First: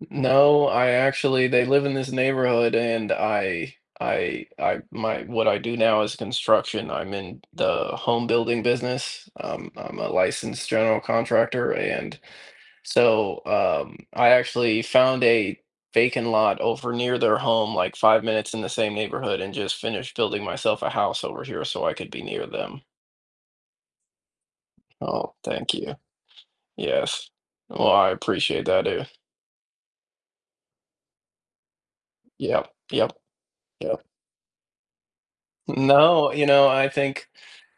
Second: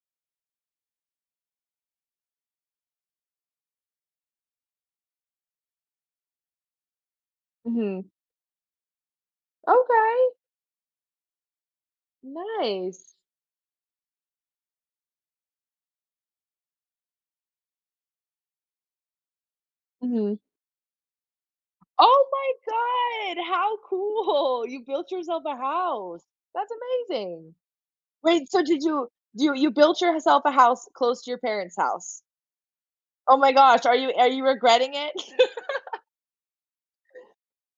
N no, I actually they live in this neighborhood, and I I I my what I do now is construction, I'm in the Mhm. home building business. Um, I'm a Okay. licensed general contractor, and Nice. so, um, I actually found a vacant lot over near their home, like, 5 minutes in the same neighborhood and just finished Mhm. building myself a house over here so I could be Oh near them. my god, how cool! You built Oh, yourself a thank you. house. That's Yes. amazing! Well, I Wait, so, appreciate that, did I do. you do you you built yourself a house close to your parents' house? Yep, yep. Oh my gosh, are Yep. you are you regretting it? N no, you know, I think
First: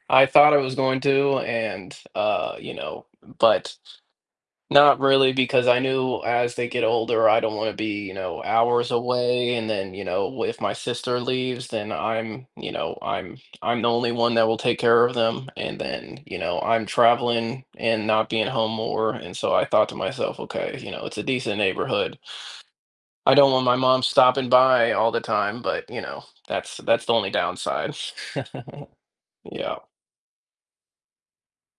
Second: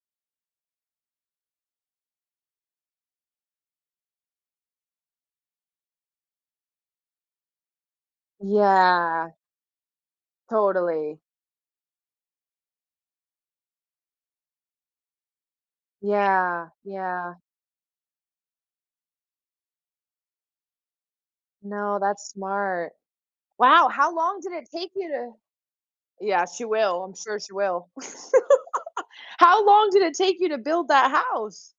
I thought I was going to and, uh, you know but not really because I knew as they get older, I don't want to be, you know, hours Yeah. away, and then, you know, wh if my Totally. sister leaves, then I'm you know, I'm I'm the only one that will take care of them, and then, you know, Yeah. I'm Yeah. traveling and not being home more, and so, I thought to myself, "Okay, you know, it's a decent No, neighborhood." that's smart. I don't want my Wow! mom How long stopping did it take by you all the to time, but, you know, Yeah, she that's will, that's the I'm only sure she will. downside. How Yep. long did it take you to build that house?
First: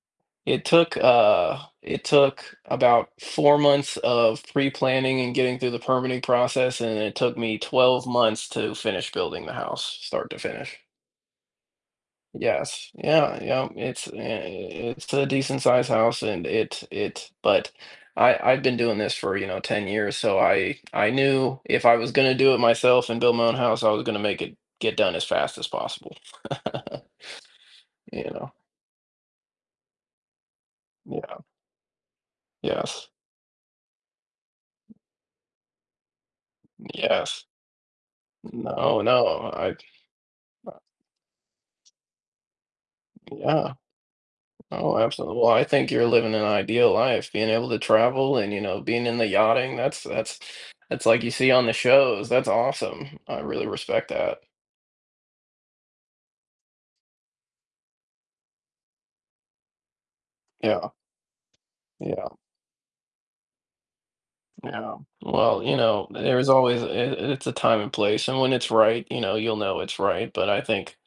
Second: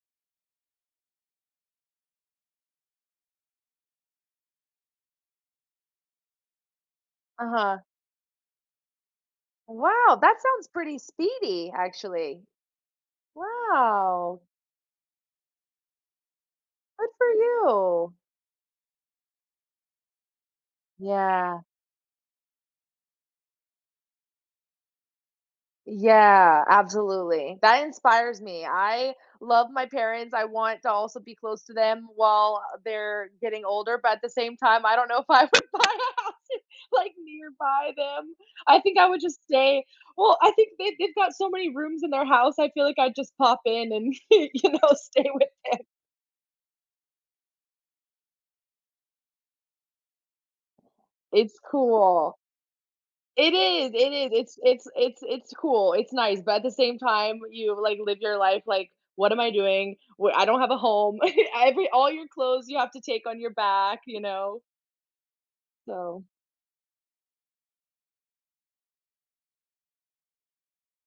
It took, uh it took about 4 months of pre-planning and getting through the permitting process, and it took me Uh-huh. 12 months to finish building the house Wow, start that to sounds finish. pretty speedy, actually. Yes. Yeah, yep, it's yeah, Wow. i it's a decent-sized house, and it Good for it but you. I I've been doing this for, you know, 10 years, so I I knew Yeah. if I was gonna do it myself and build my own house, I was gonna make it get done as fast as possible, Yeah, absolutely. That you inspires know? me, I love my parents, I want to also be Yeah. close to them while Yes. they're getting older, but at the same time, I don't know if I would buy a house, like, Yes. nearby them. I think No, I would just no, I've, stay Well, I think uh they've they've got so many rooms in their house, I feel like I'd just pop Yeah. in and, y you know, Oh, stay absolute well, with I them. think you're living an ideal life, being able to travel and, you know, being into yachting, that's that's that's like you see It's on the shows, cool. that's awesome. I It really is, respect it is, that. it's it's it's it's cool, it's nice, but at the same time, you, like, live your life, like, "What am I doing? Wh I don't have a Yeah. home." I'd be all your Yeah. clothes you have to take on your back, you know Yeah. Well, you know, so there is always it it's a time and place, and when it's right, you know, you'll know it's right, but I think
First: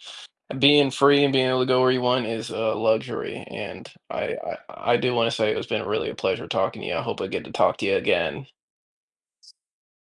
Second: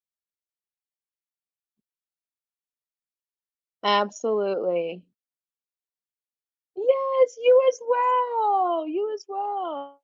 being free and being able to go where you want is a luxury and I I I Absolutely. do wanna say it's been really a pleasure talking to you, I hope I Yes, get to you talk as to you again. well, you as well.